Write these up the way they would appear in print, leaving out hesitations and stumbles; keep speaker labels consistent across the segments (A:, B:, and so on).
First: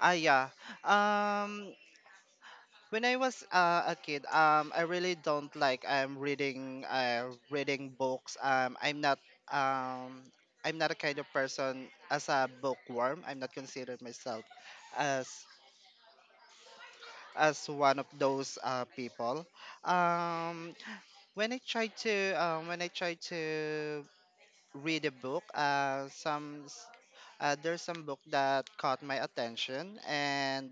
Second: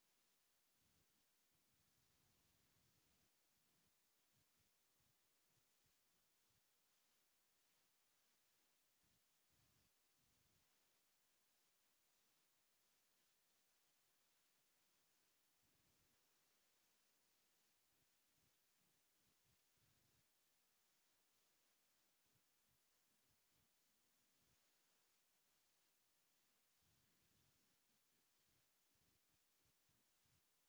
A: Ah, yeah. Um, When I was a kid, I really don't like reading reading books. Um I'm not a kind of person as a bookworm. I'm not considered myself as as one of those people. Um, when I try to read a book, there's some book that caught my attention and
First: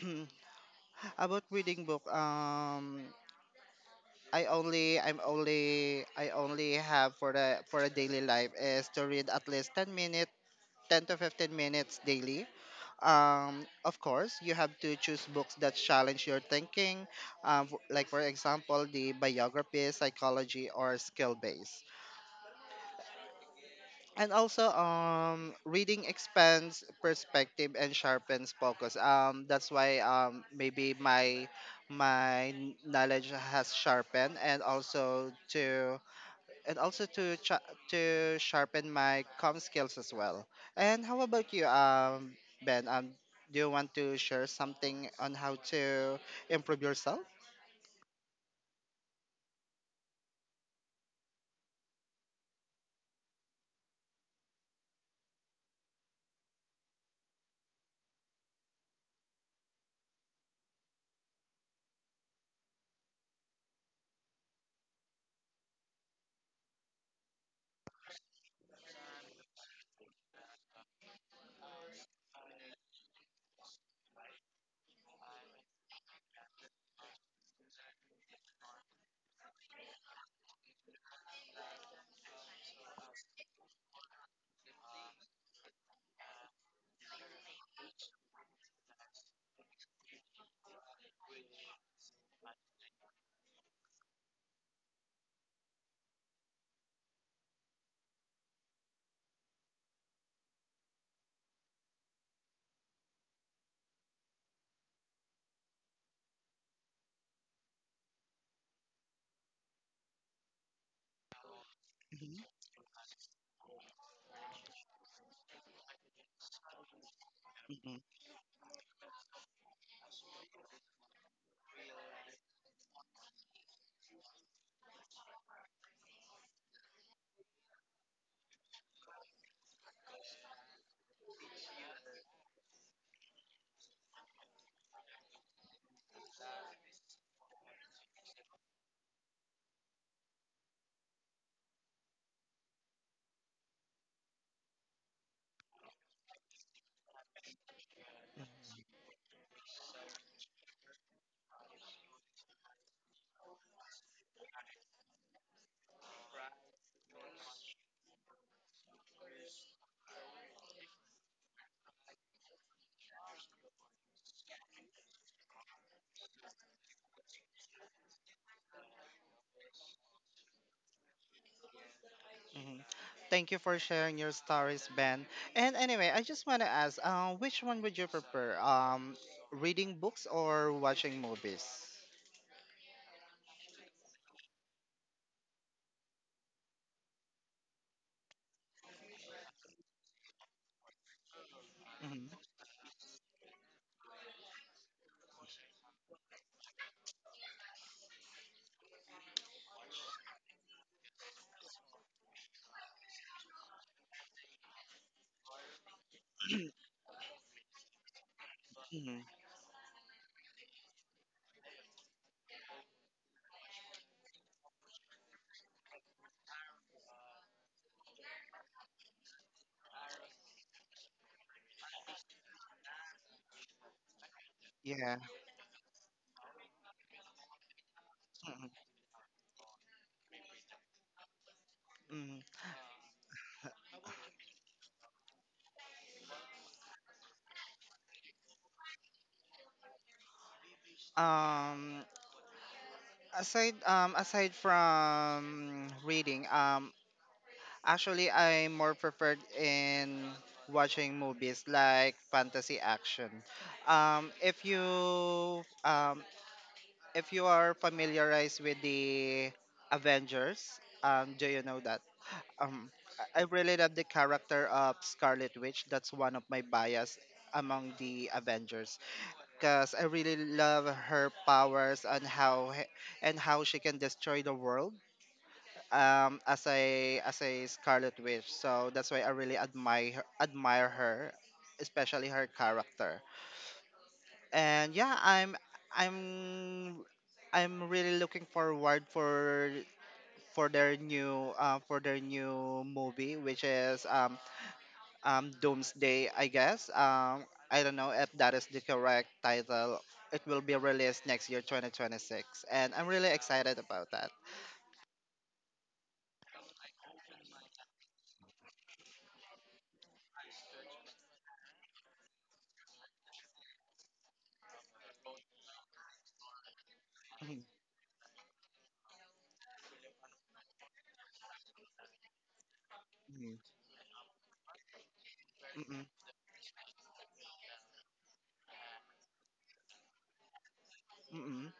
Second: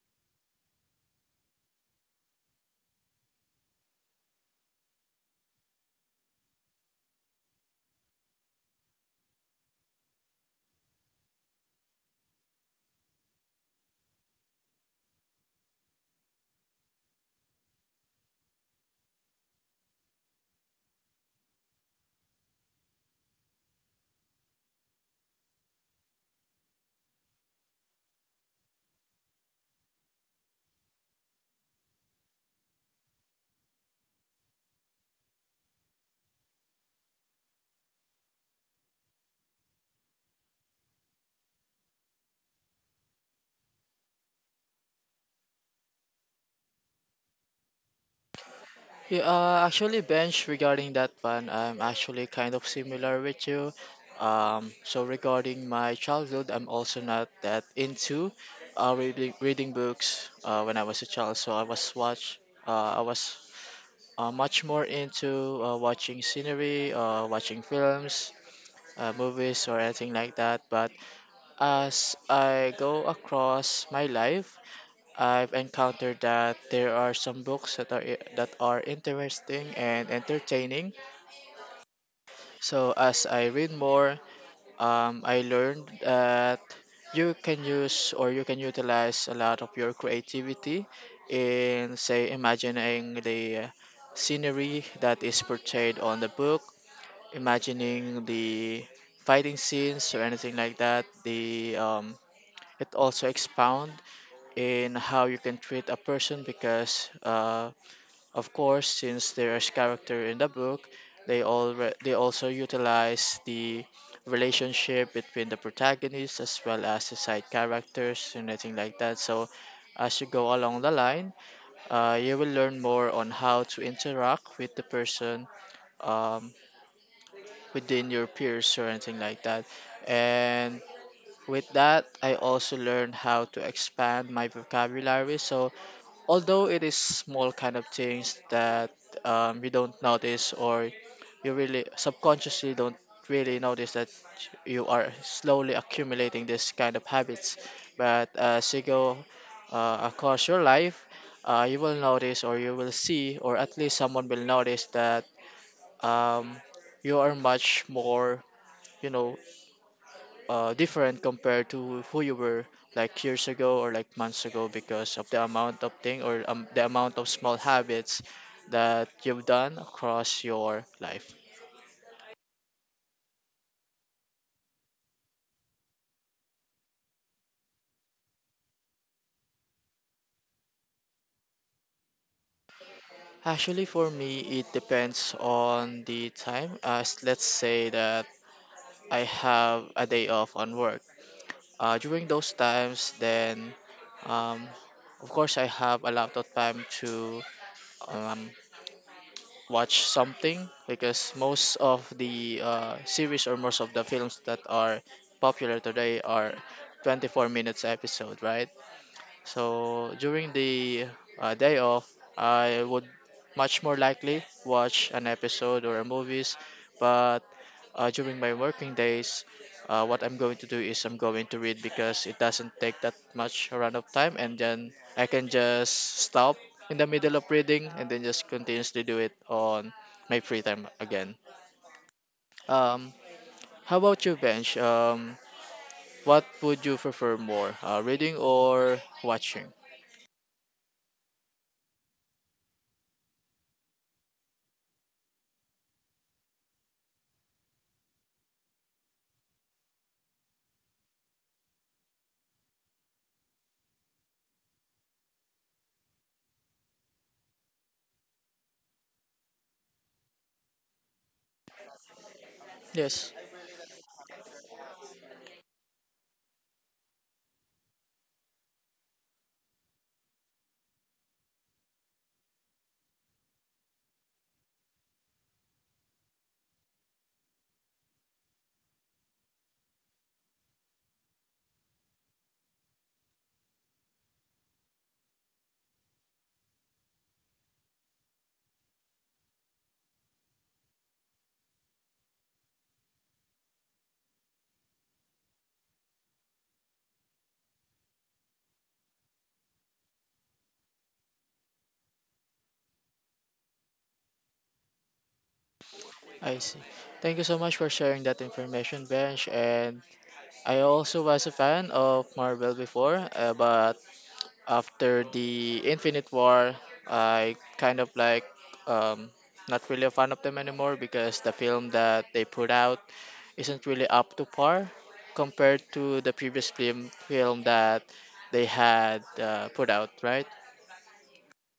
A: about reading book. I only have for the for a daily life is to read at least 10 to 15 minutes daily. Of course, you have to choose books that challenge your thinking, like for example, the biography, psychology, or skill base. And also, reading expands perspective and sharpens focus. That's why maybe my knowledge has sharpened, and also and also to cha to sharpen my com skills as well. And how about you, Ben? Do you want to share something on how to improve yourself?
B: Yeah, actually, Bench, regarding that one, I'm actually kind of similar with you. So regarding my childhood, I'm also not that into reading books when I was a child. So uh, I was much more into watching scenery, watching films, movies, or anything like that. But as I go across my life, I've encountered that there are some books that are interesting and entertaining. So as I read more, I learned that you can use or you can utilize a lot of your creativity in say imagining the scenery that is portrayed on the book, imagining the fighting scenes or anything like that. The It also expound in how you can treat a person because of course, since there is character in the book, they all they
A: Mhm,
B: also utilize the relationship between the protagonists as well as the side
A: mhm,
B: characters and anything like that. So, as you go along the line, you will learn more on how to interact with the person um, within your peers or anything like that. And with that, I also learned how to expand my vocabulary. So although it is small kind of things that you don't notice or you really subconsciously don't really notice that you are slowly accumulating this kind of habits, but as you go across your life you will notice or you will see or at least someone will notice that um, you are much more you know different compared to who you were like years ago or like months ago because of the amount of thing or the amount of small habits that you've done across your life.
A: mhm. Thank you for sharing your stories, Ben. And anyway, I just want to ask, which one would you prefer? Reading books or watching movies?
B: Actually, for me, it depends on the time. As let's say that I have a day off on work.
A: hmm
B: During those times, then um, of course I have a lot of time to um, watch something because most of the series or most of the films that are popular today are 24 minutes episode, right?
A: hmm
B: So during the day off I would much more likely watch an episode or a movies, but during my working days, what I'm going to do is I'm going to read because it doesn't take that much run of time, and then
A: Yeah.
B: I can just stop in the middle of reading and then just continuously do it on my free time again.
A: hmm
B: Um, how about you, Bench? What would you prefer more, reading or watching?
A: Um, aside from reading, actually, I'm more preferred in watching movies like fantasy action. Um, if you um, if you are familiarized with the Avengers, do you know that? Um,
B: Yes,
A: I really love the character of Scarlet Witch. That's one of my bias among the Avengers because I really love her powers and how she can destroy the world as a Scarlet Witch. So that's why I really admire her, especially her character. And yeah, I'm I'm really looking forward for for their new movie, which is Doomsday, I guess. I don't know if that is the correct title. It will be released next year, 2026, and I'm really excited about that.
B: I see. Thank you so much for sharing that information, Bench. And I also was a fan of Marvel before, but after the Infinite War, I kind of like um, not really a fan of them anymore because the film that they put out
A: Mhm,
B: isn't really up to par compared
A: mhm, mhm,
B: to the previous film that they had put out, right?
A: mhm,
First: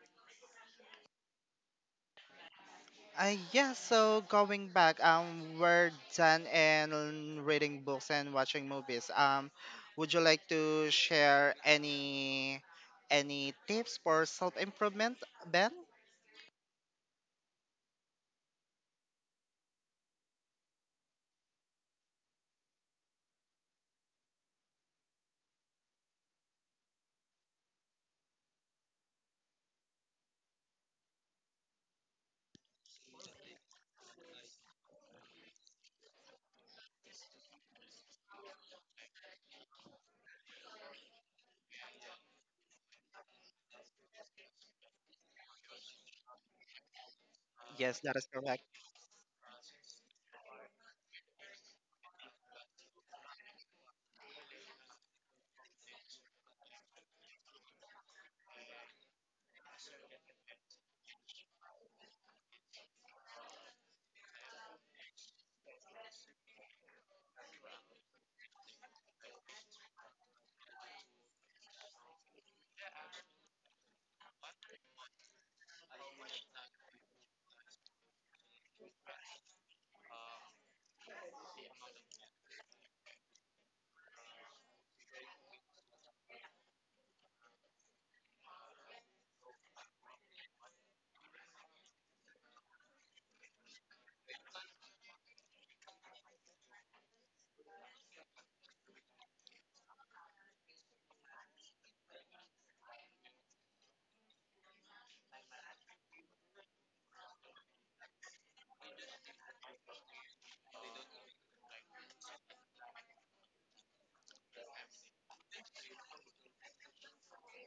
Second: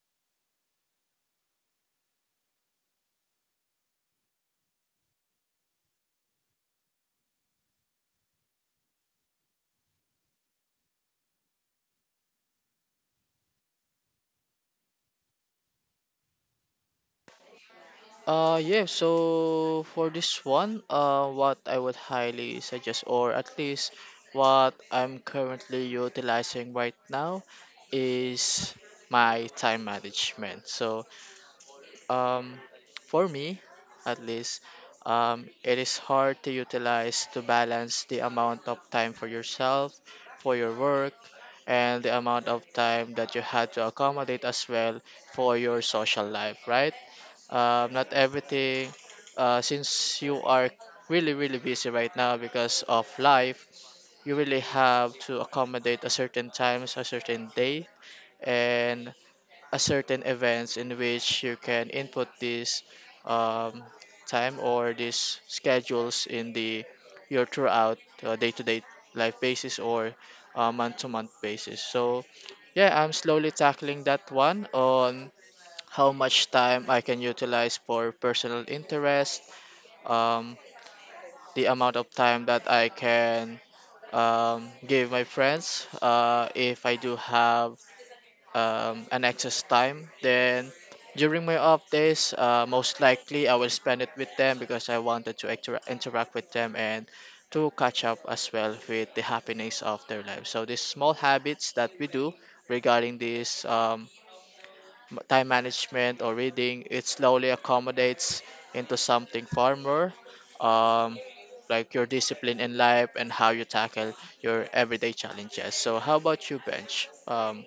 A: Yeah, so going back, we're done and reading books and watching movies. Would you like to share any tips for self improvement, Ben?
B: Yeah, so for this one, what I would highly suggest, or at least what I'm currently utilizing right now, is my time management. Um, for me, at least, it is hard to utilize to balance the amount of time for yourself, for your work, and the amount of time that you had to accommodate as well for your social life, right?
A: Yes,
B: Not
A: that is correct.
B: everything, since you are really, really busy right now because of life, you really have to accommodate a certain times, a certain day, and a certain events in which you can input this um, time or these schedules in the your throughout day-to-day life basis or month-to-month basis. So yeah, I'm slowly tackling that one on how much time I can utilize for personal interest, um, the amount of time that I can give my friends if I do have an excess time. Then during my off days, most likely I will spend it with them because I wanted to interact with them and to catch up as well with the happiness of their life. So these small habits that we do regarding this time management or reading, it slowly accommodates into something far more. Um, like your discipline in life and how you tackle your everyday challenges. So, how about you, Bench?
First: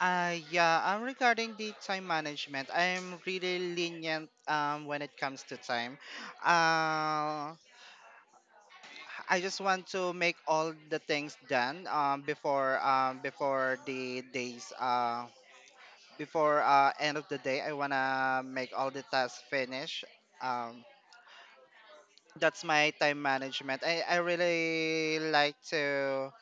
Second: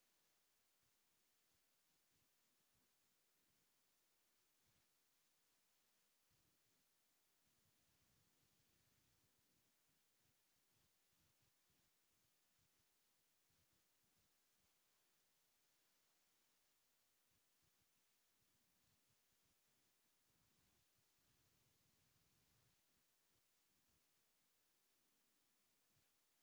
A: Yeah, regarding the time management, I'm really lenient when it comes to time. Uh, I just want to make all the things done before the days before end of the day I want to make all the tasks finish um, that's my time management. I really like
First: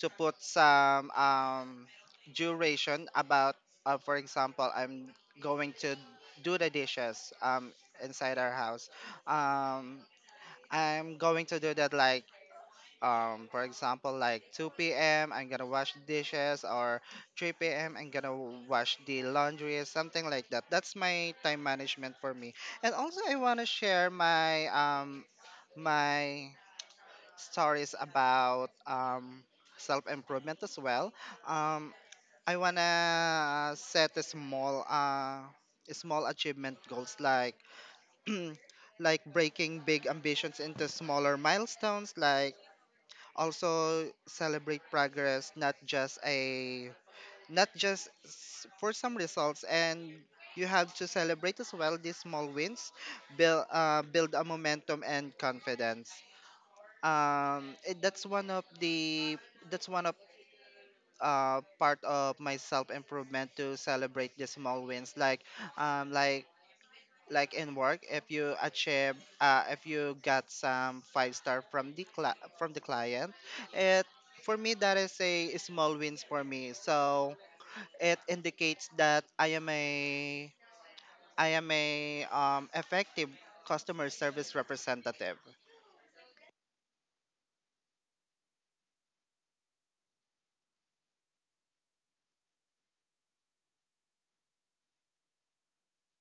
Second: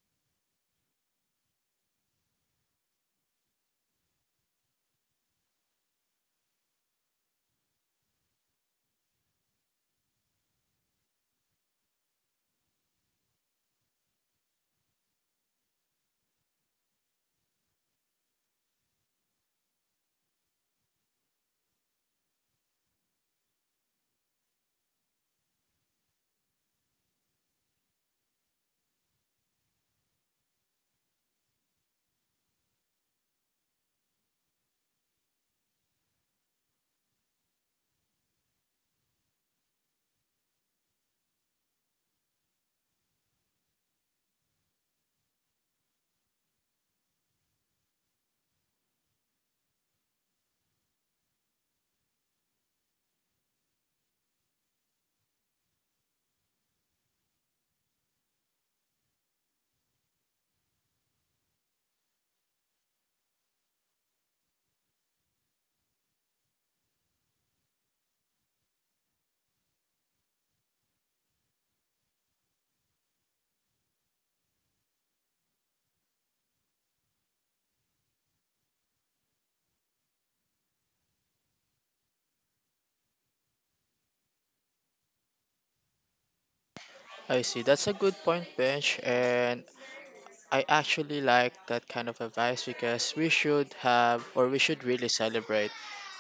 A: to put some duration about for example I'm going to do the dishes inside our house um, I'm going to do that like for example like 2 p.m I'm gonna wash dishes or 3 p.m I'm gonna wash the laundry something like that that's my time management for me and also I want to share my stories about self-improvement as well um I want to set a small small achievement goals like like breaking big ambitions into smaller milestones like also celebrate progress not just for some results and you have to celebrate as well these small wins build a momentum and confidence it, that's one of part of my self improvement to celebrate the small wins um like like in work if you achieve if you got some five-star from the from the client it for me that is a small wins for me so it indicates that I am a effective customer service representative.
B: I see. That's a good point, Bench. And I actually like that kind of advice because we should have or we should really celebrate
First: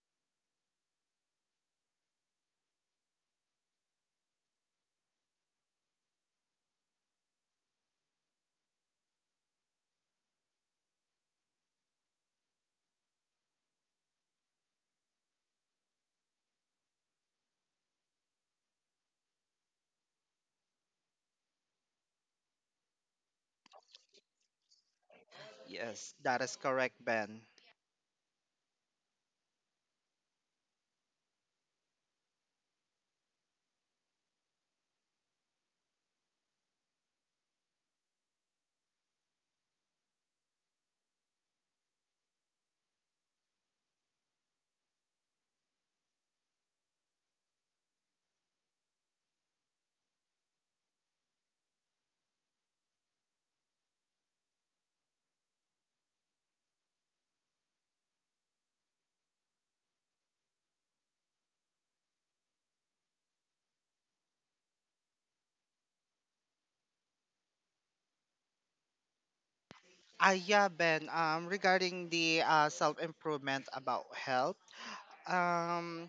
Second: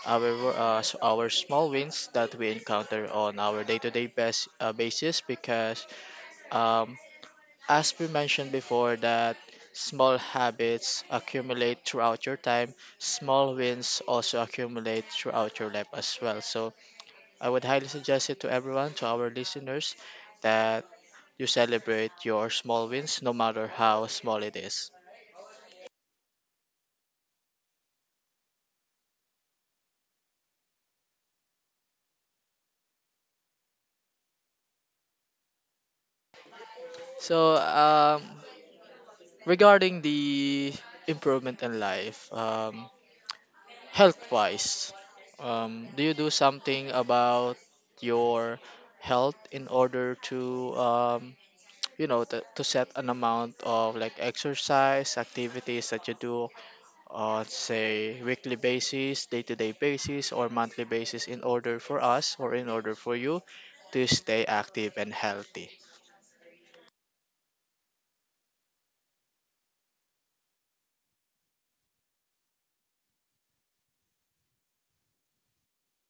B: our small wins that we encounter on our day-to-day basis because um, as we mentioned before that small habits accumulate throughout your time, small wins also accumulate throughout your life as well. So I would highly suggest it to everyone, to our listeners, that you celebrate your small wins, no matter how small it is.
A: Yes, that is correct, Ben.
B: So, regarding the improvement in life, health-wise, do you do something about your health in order to, you know, to set an amount of like exercise activities that you do say weekly basis, day to day basis, or monthly basis in order for us or in order for you to stay active and healthy.
A: Ah, yeah, Ben, um, regarding the self-improvement about health um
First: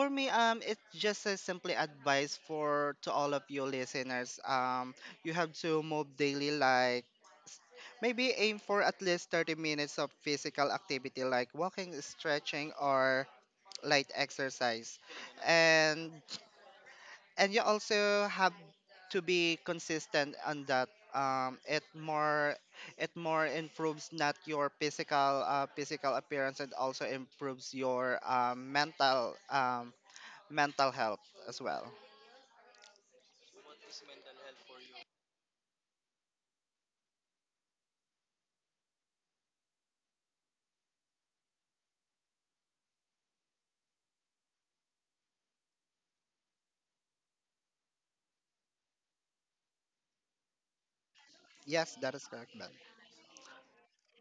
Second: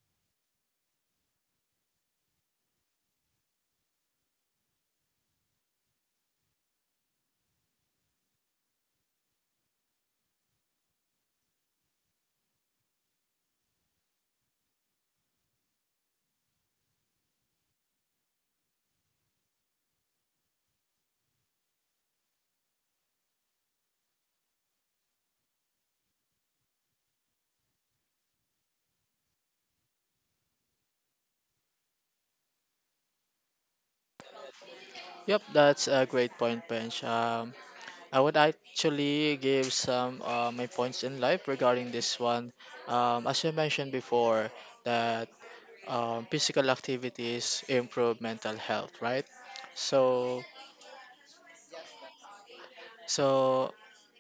A: for me, it's just a simply advice for to all of you listeners. You have to move daily, s- maybe aim for at least 30 minutes of physical activity, like walking, stretching, or light exercise, and and you also have to be consistent on that. It more improves not your physical physical appearance and also improves your mental mental health as well.
B: Yep, that's a great point, Bench. I would actually give some my points in life regarding this one. As you mentioned before, that physical activities improve mental health, right? So,
A: Yes, that is correct, Ben.
B: so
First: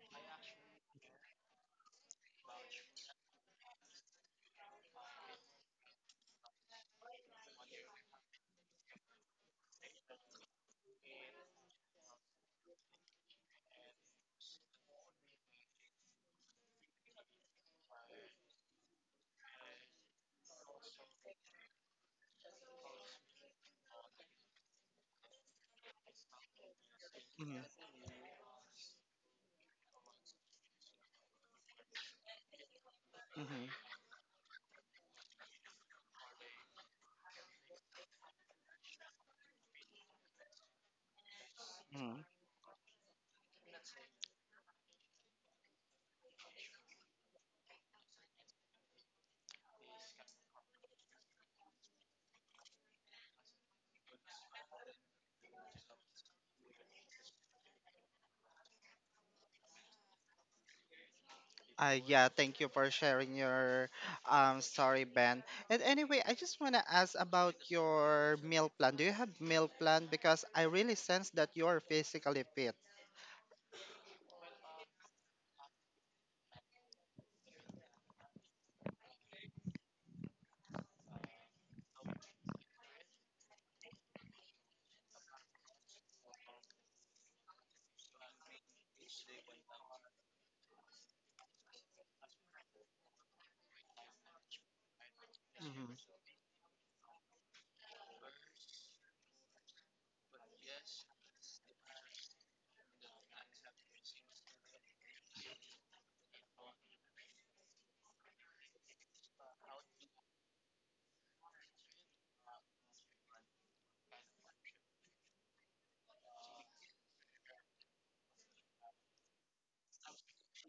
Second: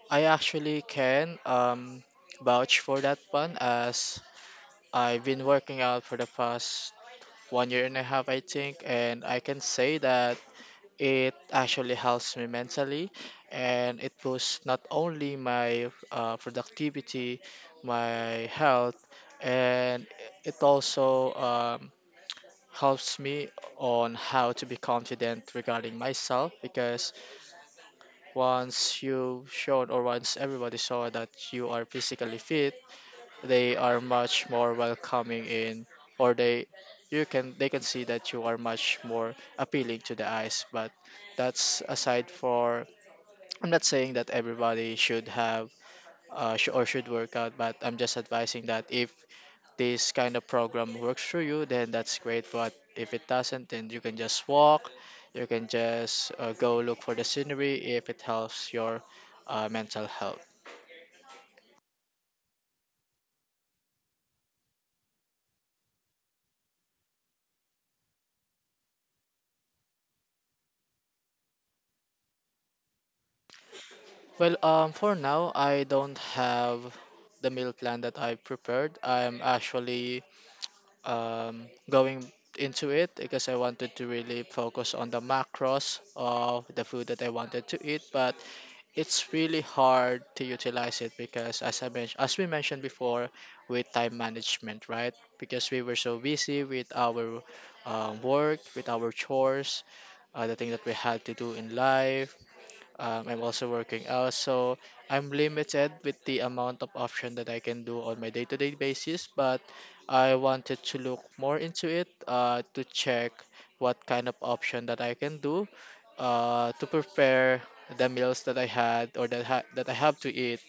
B: I actually can vouch for that one, as I've been working out for the past 1 year and a half, I think, and I can say that it actually helps me mentally, and it boosts not only my productivity, my health, and it also helps me on how to be confident regarding myself, because
A: Mhm,
B: once you showed or once everybody saw that you are physically fit,
A: mhm,
B: they are much more welcoming in, or they, you can, they can see that you are much more appealing to the eyes. But that's
A: mhm.
B: aside for, I'm not saying that everybody should have or should work out, but I'm just advising that if this kind of program works for you then that's great, but if it doesn't then you can just walk, you can just go look for the scenery if it helps your mental health.
A: Yeah, thank you for sharing your story, Ben. And anyway, I just want to ask about your meal plan. Do you have meal plan? Because I really sense that you're physically fit.
B: Well, for now, I don't have the meal plan that I prepared. I'm actually going into it because I wanted to really focus on the macros of the food that I wanted to eat, but it's really hard to utilize it because, as I mentioned, as we mentioned before, with time management, right? Because we were
A: Mhm.
B: so busy with our work, with our chores, the thing that we had to do in life, I'm also working out, so I'm limited with the amount of option that I can do on my day-to-day basis. But I wanted to look more into it to check what kind of option that I can do to prepare the meals that I had or that I have to eat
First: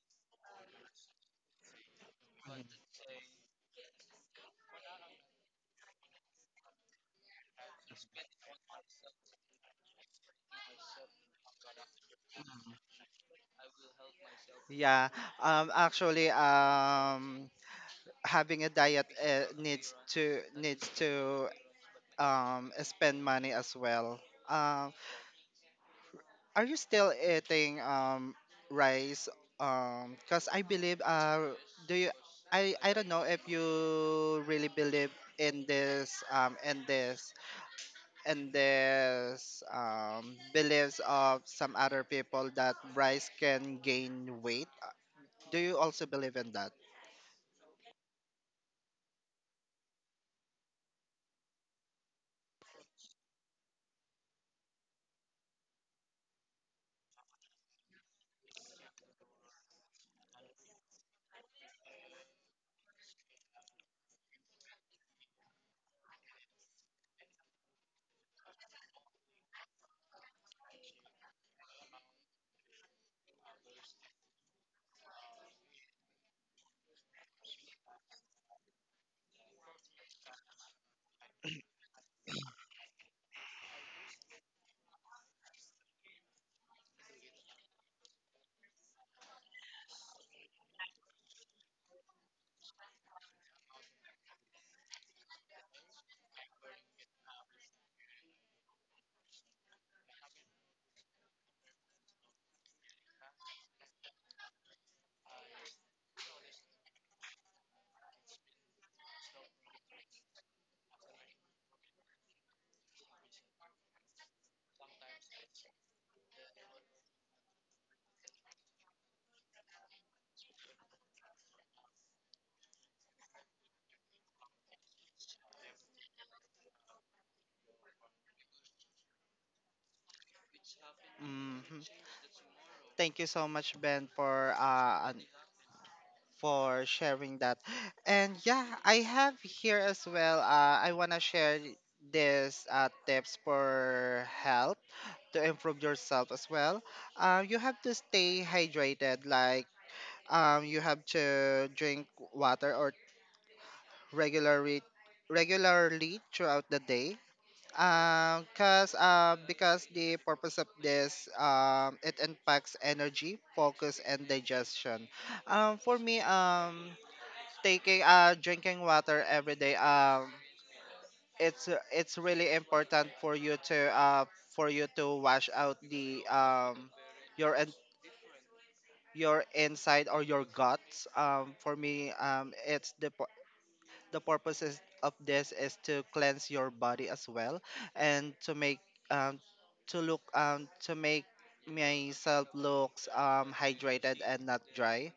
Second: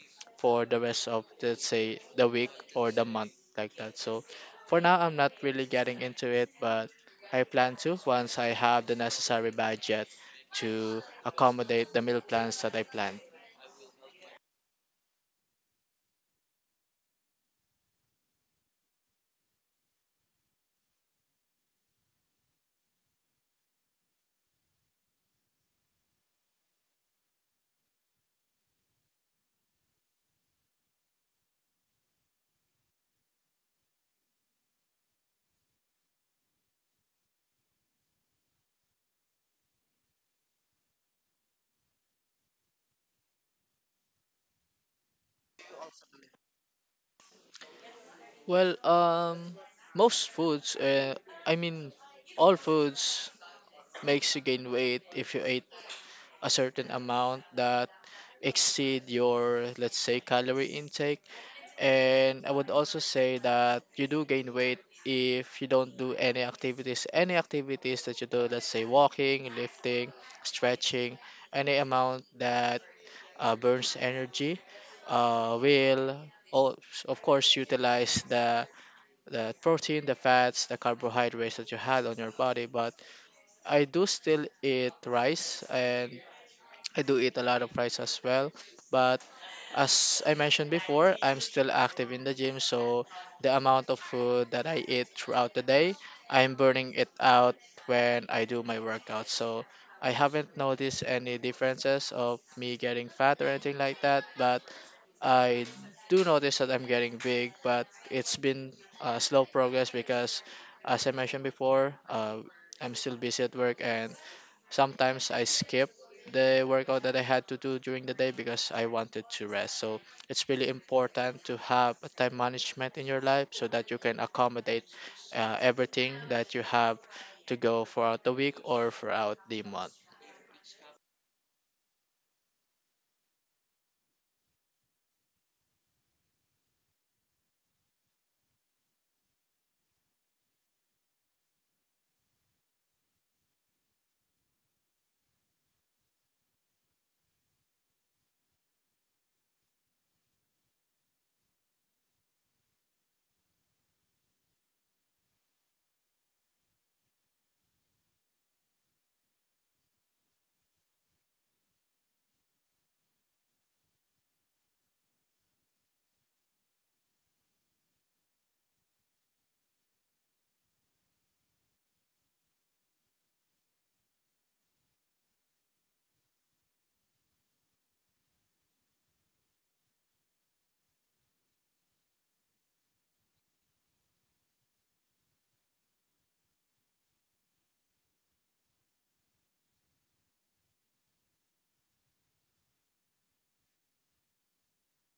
B: for the rest of, let's say, the week or the month like that. So for now, I'm not really getting into it, but I plan to once I have the necessary budget to accommodate the meal plans that I plan.
A: Yeah, actually, having a diet needs to spend money as well. Um, Are you still eating rice? Cause I believe do you I don't know if you really believe in this um in this in this beliefs of some other people that rice can gain weight. Do you also believe in that?
B: Well, most foods, I mean, all foods makes you gain weight if you ate a certain amount that exceed your, let's say, calorie intake. And I would also say that you do gain weight if you don't do any activities. Any activities that you do, let's say walking, lifting, stretching, any amount that burns energy, will al- of course utilize the protein, the fats, the carbohydrates that you had on your body. But I do still eat rice, and I do eat a lot of rice as well, but as I mentioned before, I'm still active in the gym, so the amount of food that I eat throughout the day, I'm burning it out when I do my workout. So I haven't noticed any differences of me getting fat or anything like that, but I do notice that I'm getting big, but it's been slow progress because, as I mentioned before, I'm still busy at work, and sometimes I skip the workout that I had to do during the day because I wanted to rest. So it's really important to have a time management in your life so that you can accommodate everything that you have to go throughout the week or throughout the month.
A: hmm Thank you so much, Ben, for an for sharing that. And yeah, I have here as well. I wanna share this tips for help to improve yourself as well. You have to stay hydrated. Like you have to drink water or regularly regularly throughout the day. Cause because the purpose of this it impacts energy, focus, and digestion. For me taking drinking water every day it's really important for you to wash out the your in- your inside or your guts for me the purposes of this is to cleanse your body as well and um to look to make myself looks hydrated and not dry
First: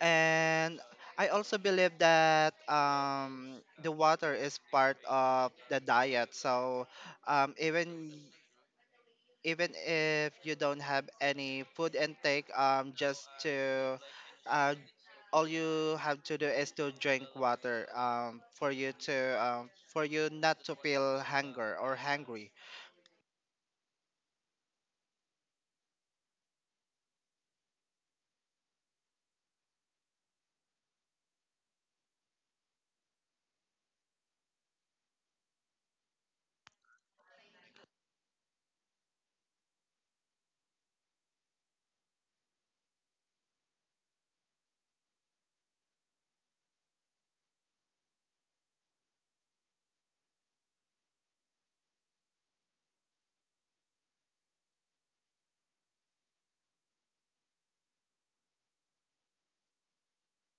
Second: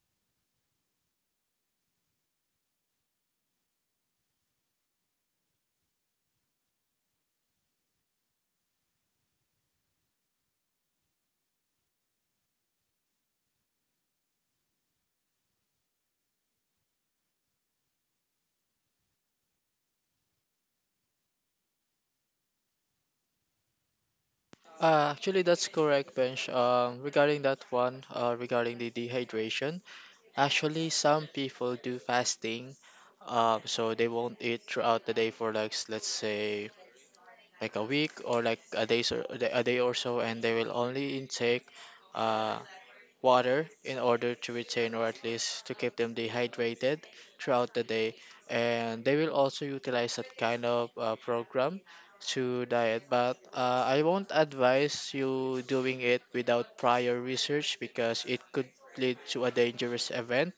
A: and I also believe that the water is part of the diet. So even even if you don't have any food intake, just to uh, all you have to do is to drink water for you to for you not to feel hunger or hungry.
B: Actually, that's correct, Bench. Regarding that one, regarding the dehydration, actually, some people do fasting, so they won't eat throughout the day for like, let's say, like a week or like a day or so, and they will only intake uh, water in order to retain or at least to keep them dehydrated throughout the day. And they will also utilize that kind of program to diet. But I won't advise you doing it without prior research because it could lead to a dangerous event.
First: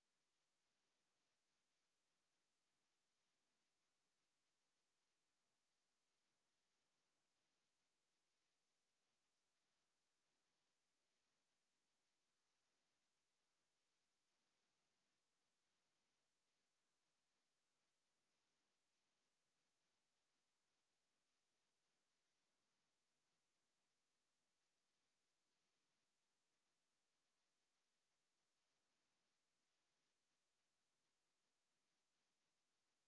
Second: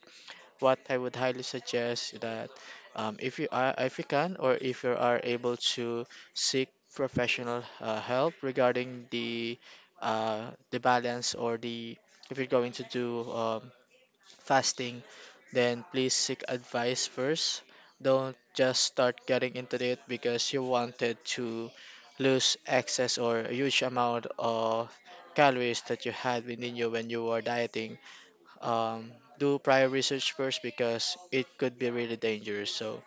B: What I would highly suggest that if you are, if you can, or if you are able to seek professional help regarding the balance or the if you're going to do fasting, then please seek advice first. Don't just start getting into it because you wanted to lose excess or a huge amount of calories that you had within you when you were dieting. um, do prior research first because it could be really dangerous. So,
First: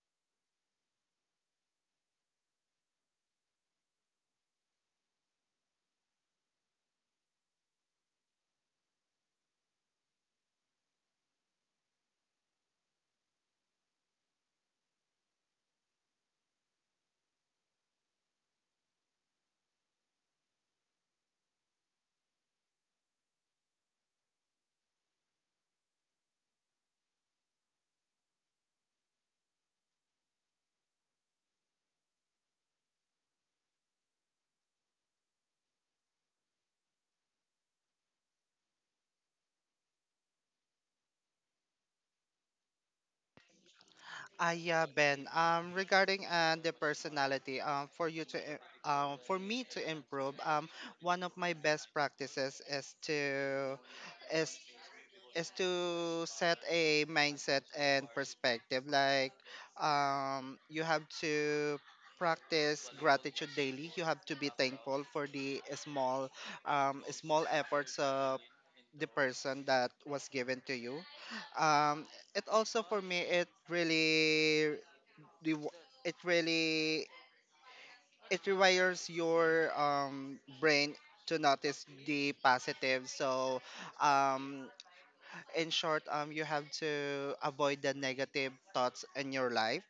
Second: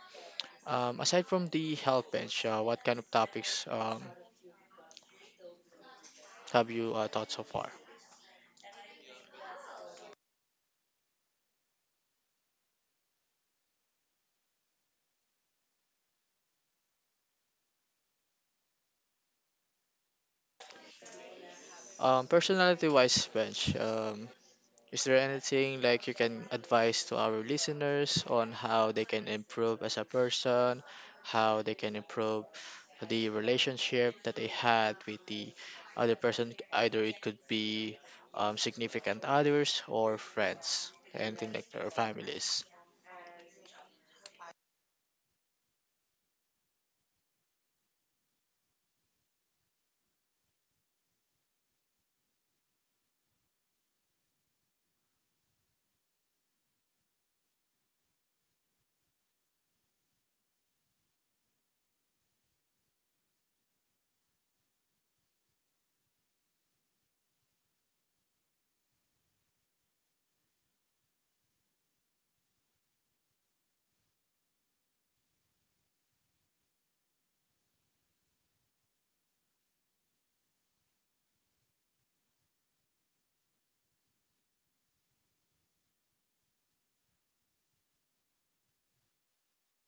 B: aside from the health bench, what kind of topics have you thought so far? Personality wise, bench. Is there anything like you can advise to our listeners on how they can improve as a person, how they can improve the relationship that they had with the other person? Either it could be significant others or friends, anything like that, or families.
A: Ah, yeah, Ben. Regarding the personality, for me to improve, one of my best practices is, is to set a mindset and perspective. Like, you have to practice gratitude daily. You have to be thankful for the small, small efforts of the person that was given to you. Um, it also for me it really rew- it really it rewires your brain to notice the positive so um in short you have to avoid the negative thoughts in your life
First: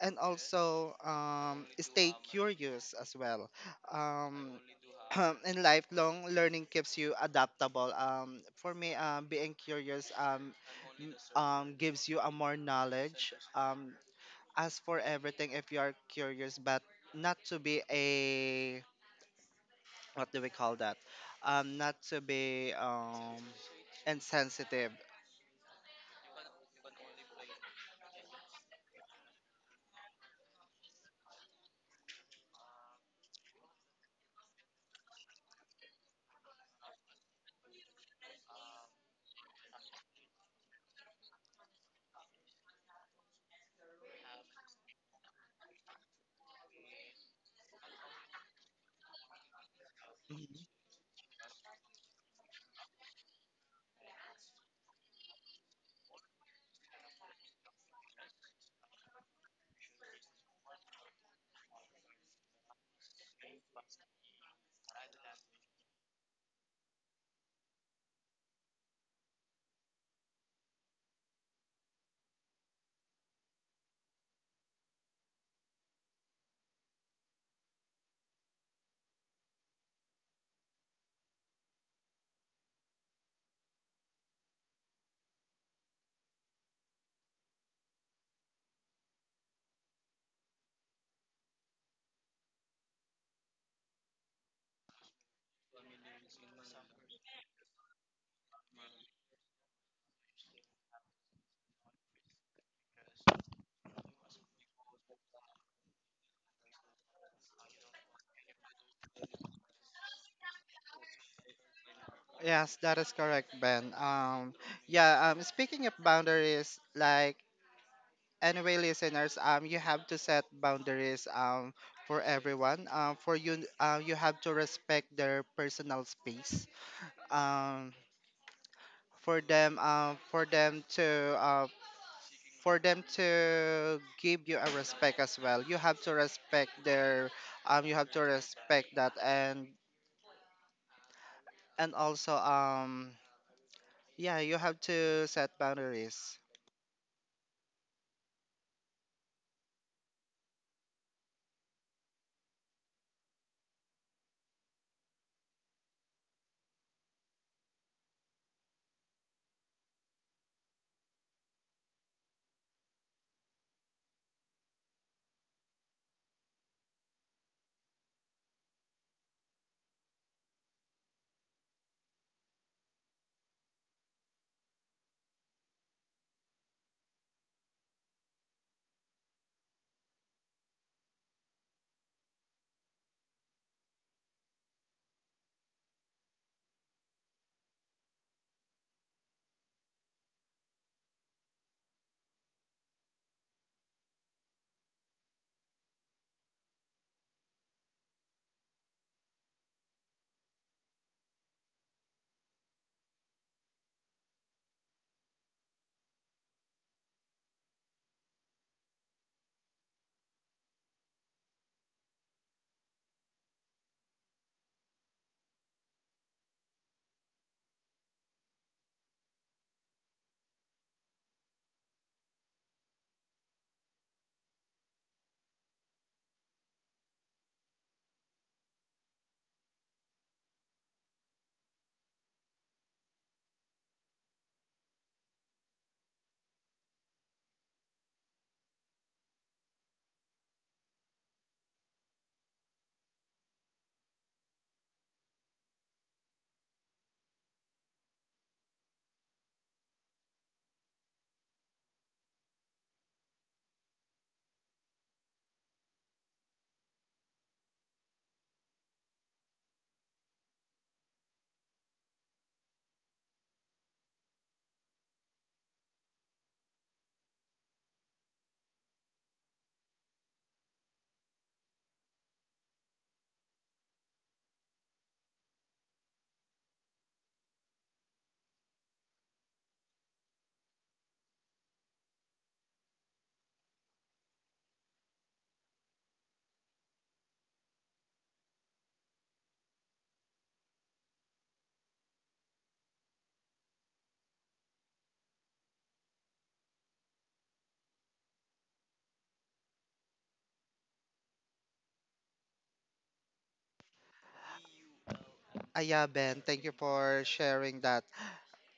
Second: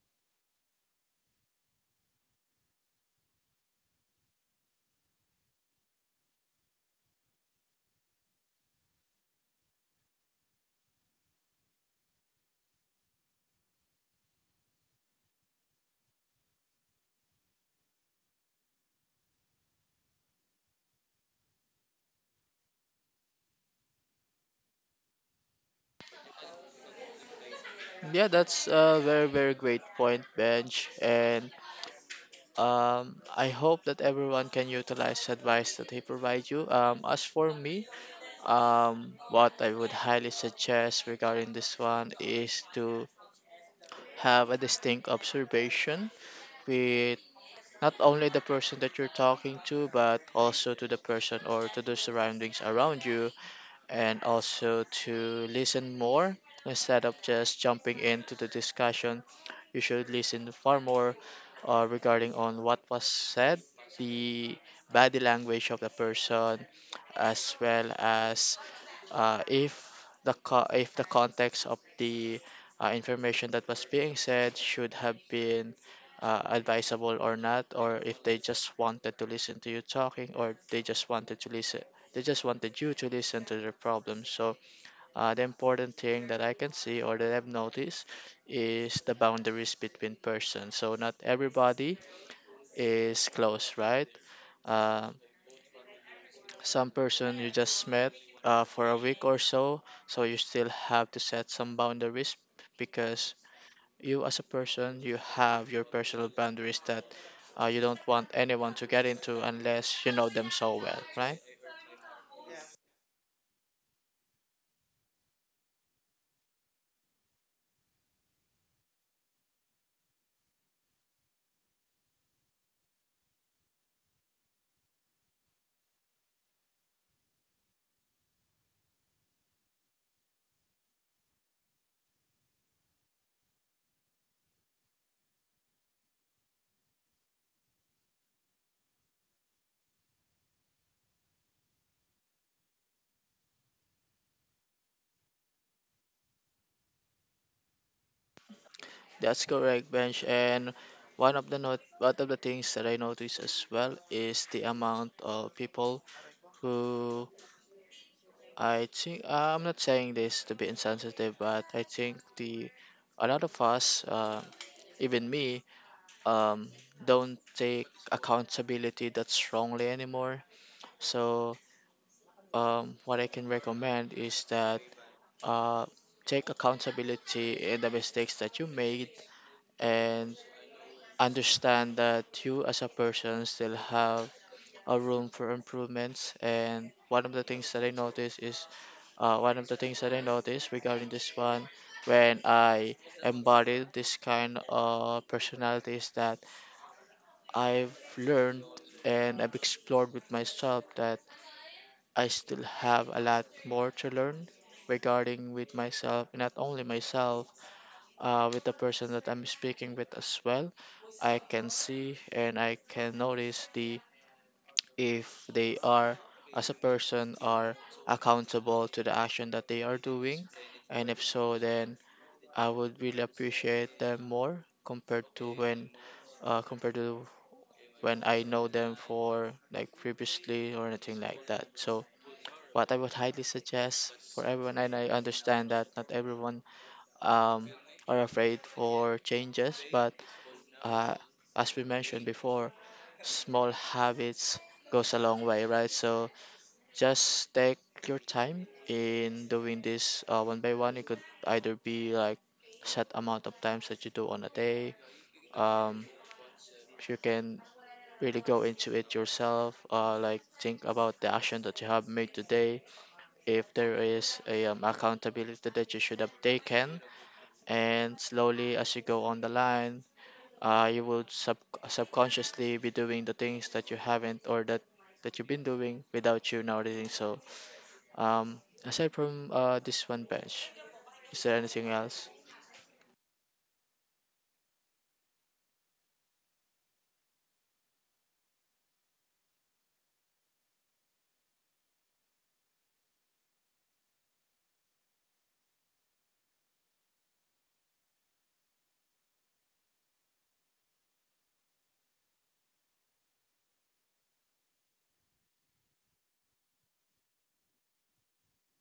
A: and also stay curious as well um in lifelong learning keeps you adaptable for me being curious gives you a more knowledge ask for everything if you are curious, but not to be a what do we call that? Not to be insensitive.
B: Yeah, that's a very, very great point, Benj. And I hope that everyone can utilize advice that they provide you. As for me, what I would highly suggest regarding this one is to have a distinct observation with not only the person that you're talking to, but
A: Mhm.
B: also to the person or to the surroundings around you, and also to listen more instead of just jumping into the discussion. You should listen far more regarding on what was said, the body language of the person, as well as if if the context of the information that was being said should have been advisable or not, or if they just wanted to listen to you talking, or they just wanted you to listen to their problems. So, the important thing that I can see or that I've noticed is the boundaries between persons. So, not everybody is close, right? Uh, some person you just met for a week or so, so you still have to set some boundaries because you, as a person, you have your personal boundaries that you don't want anyone to get into unless you know them so well, right?
A: Yes, that is correct, Ben. Yeah. Speaking of boundaries, like anyway, listeners, you have to set boundaries. For everyone. For you, you have to respect their personal space. Um, for them, uh, for them to give you a respect as well you have to respect their you have to respect that and also yeah you have to set boundaries.
B: That's correct, Bench. And one of the not one of the things that I notice as well is the amount of people who, I think, I'm not saying this to be insensitive, but I think the a lot of us, even me, um, don't take accountability that strongly anymore. So what I can recommend is that uh, take accountability in the mistakes that you made and understand that you as a person still have a room for improvements, and one of the things that I notice is one of the things that I noticed regarding this one when I embodied this kind of personality is that I've learned and I've explored with myself that I still have a lot more to learn regarding with myself, not only myself with the person that I'm speaking with as well. I can see and I can notice the if they are as a person are accountable to the action that they are doing, and if so, then I would really appreciate them more compared to when I know them for like previously or anything like that. So what I would highly suggest for everyone, and I understand that not everyone um, are afraid for changes, but uh, as we mentioned before, small habits goes a long way, right? So just take your time in doing this one by one. It could either be like set amount of times that you do on a day. Um, you can really go into it yourself, like think about the action that you have made today. If there is a accountability that you should have taken, and slowly as you go on the line, you will subconsciously be doing the things that you haven't or that you've been doing without you noticing. So aside from this one bench, is there anything else?
A: Ah, yeah, Ben, thank you for sharing that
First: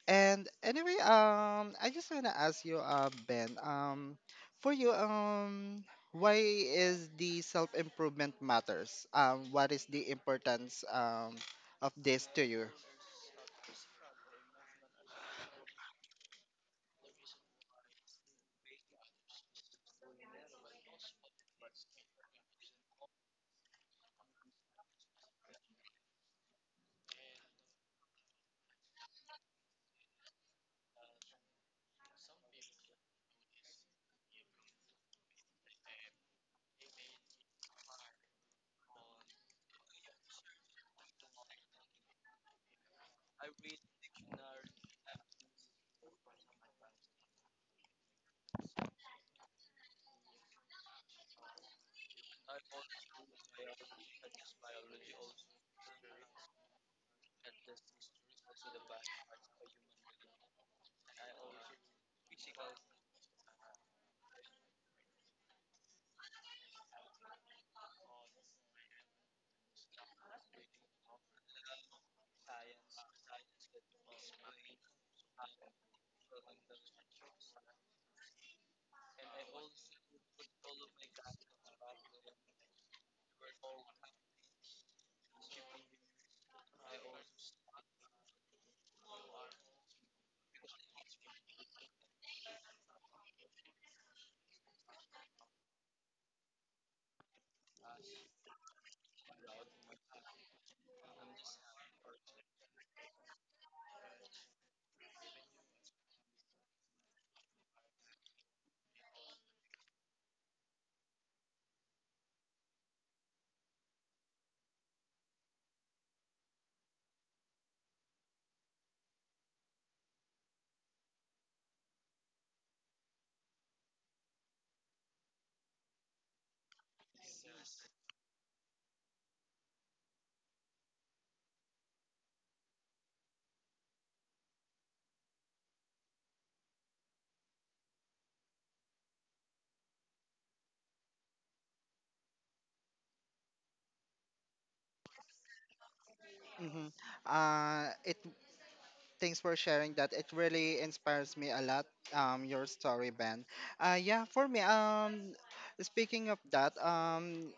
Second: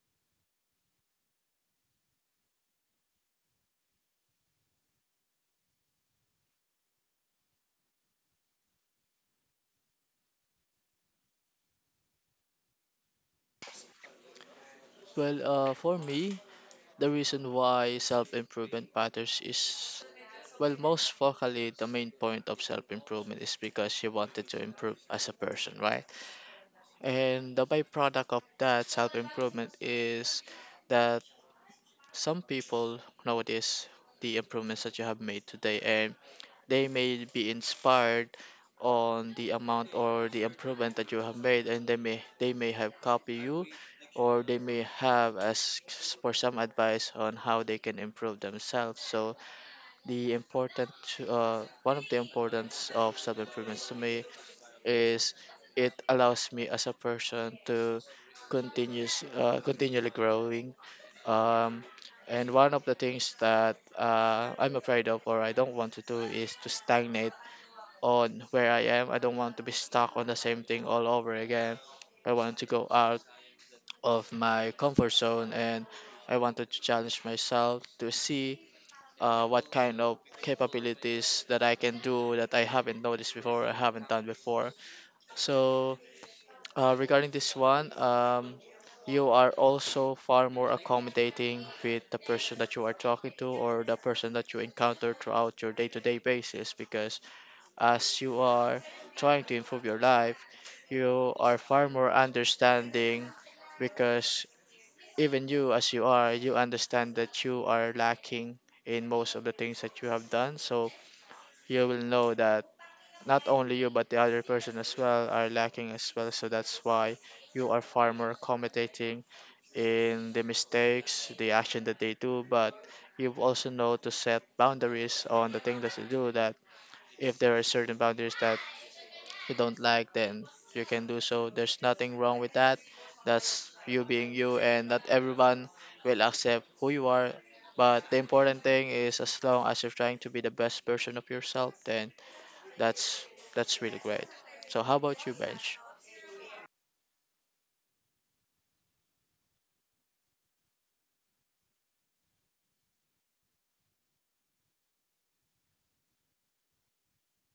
A: and anyway I just want to ask you Ben for you why is the self-improvement matters what is the importance of this to you.
B: Well, for me, the reason why self-improvement matters is, well, most focally the main point of self-improvement is because you wanted to improve as a person, right? And the byproduct of that self-improvement is that some people notice the improvements that you have made today, and they may be inspired on the amount or the improvement that you have made, and they may have copy you or they may have asked for some advice on how they can improve themselves. So the important one of the importance of self-improvements to me is it allows me as a person to continuous continually growing. um, and one of the things that I'm afraid of or I don't want to do is to stagnate on where I am. I don't want to be stuck on the same thing all over again. I want to go out of my comfort zone and I wanted to challenge myself to see what kind of capabilities that I can do that I haven't noticed before, I haven't done before. So regarding this one, you are also far more accommodating with the person that you are talking to or the person that you encounter throughout your day to day basis, because as you are trying to improve your life, you are far more understanding, because even you, as you are, you understand that you are lacking in most of the things that you have done. So you will know that not only you, but the other person as well are lacking as well. So that's why you are far more accommodating in the mistakes, the action that they do. But you also know to set boundaries on the thing that you do. That if there are certain boundaries that you don't like, then you can do so. There's nothing wrong with that. That's you being you, and not everyone will accept who you are. But the important thing is, as long as you're trying to be the best version of yourself, then that's that's really great. So how about you, Bench?
A: Hmm it Thanks for sharing that. It really inspires me a lot. Your story, Ben. Yeah, for me. Speaking of that,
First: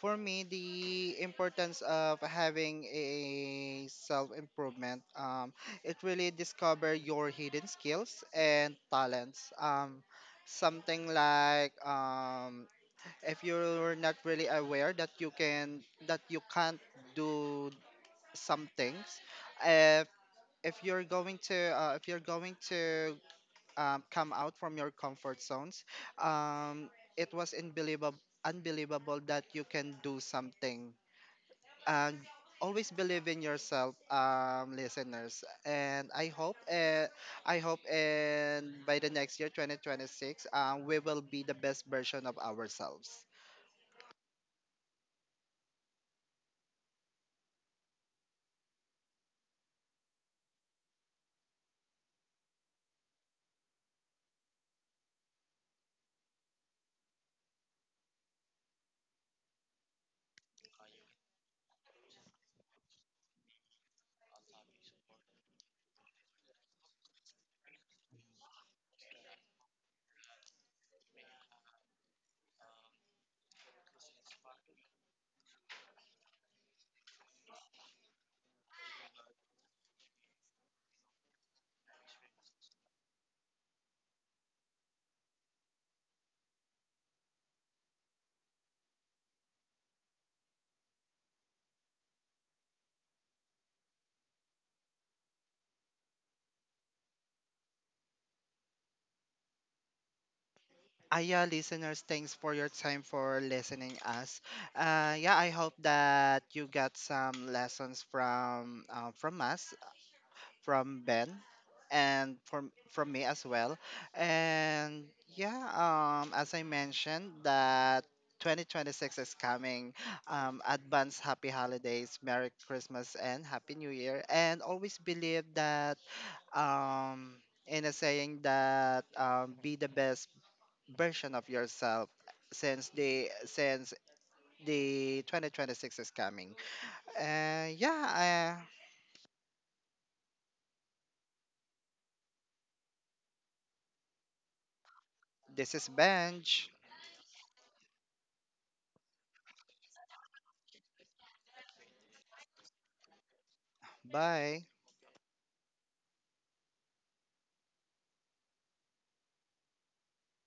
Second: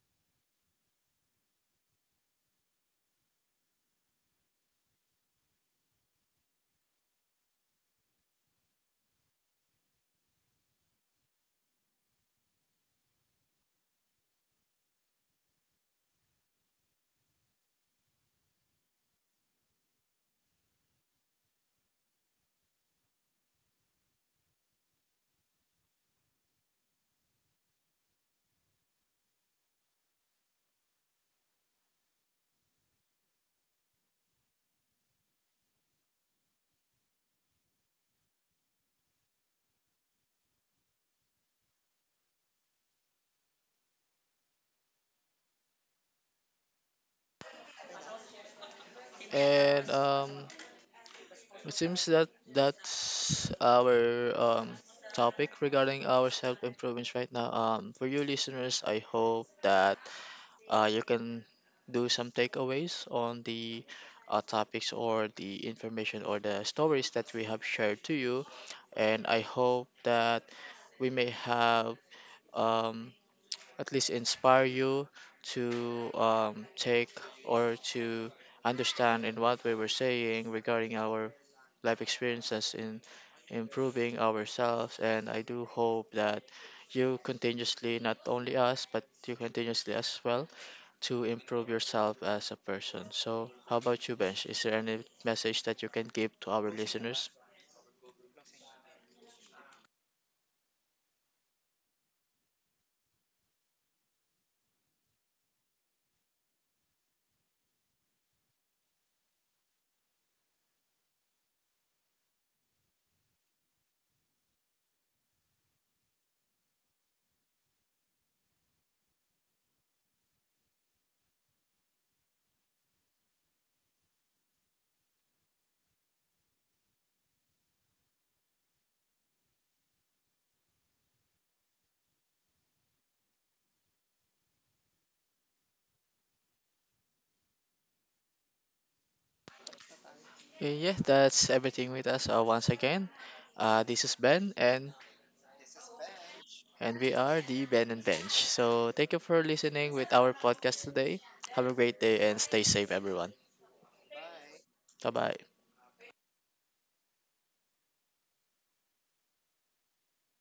A: for me, the importance of having a self improvement. It really discover your hidden skills and talents. Something like if you're not really aware that you can that you can't do some things if if you're going to come out from your comfort zones um, it was unbelievable that you can do something and always believe in yourself listeners and I hope I hope and by the next year 2026 we will be the best version of ourselves.
B: And it seems that that's our topic regarding our self improvements right now. For you listeners, I hope that you can do some takeaways on the topics or the information or the stories that we have shared to you. And I hope that we may have um, at least inspire you to take or to understand in what we were saying regarding our life experiences in improving ourselves. And I do hope that you continuously, not only us, but you continuously as well, to improve yourself as a person. So, how about you, Bench? Is there any message that you can give to our listeners?
A: Ah, yeah, listeners, thanks for your time for listening us. Yeah, I hope that you got some lessons from from Ben, and from me as well. And yeah, as I mentioned, that 2026 is coming. Advance happy holidays, Merry Christmas, and Happy New Year. And always believe that in a saying that be the best version of yourself since the 2026 is coming. Yeah,
B: Yeah, that's everything with us once again. This is Ben, and
A: this is Benj.
B: we are the Ben and Bench. So thank you for listening with our podcast today. Have a great day and stay safe, everyone.
A: Bye.
B: Bye bye.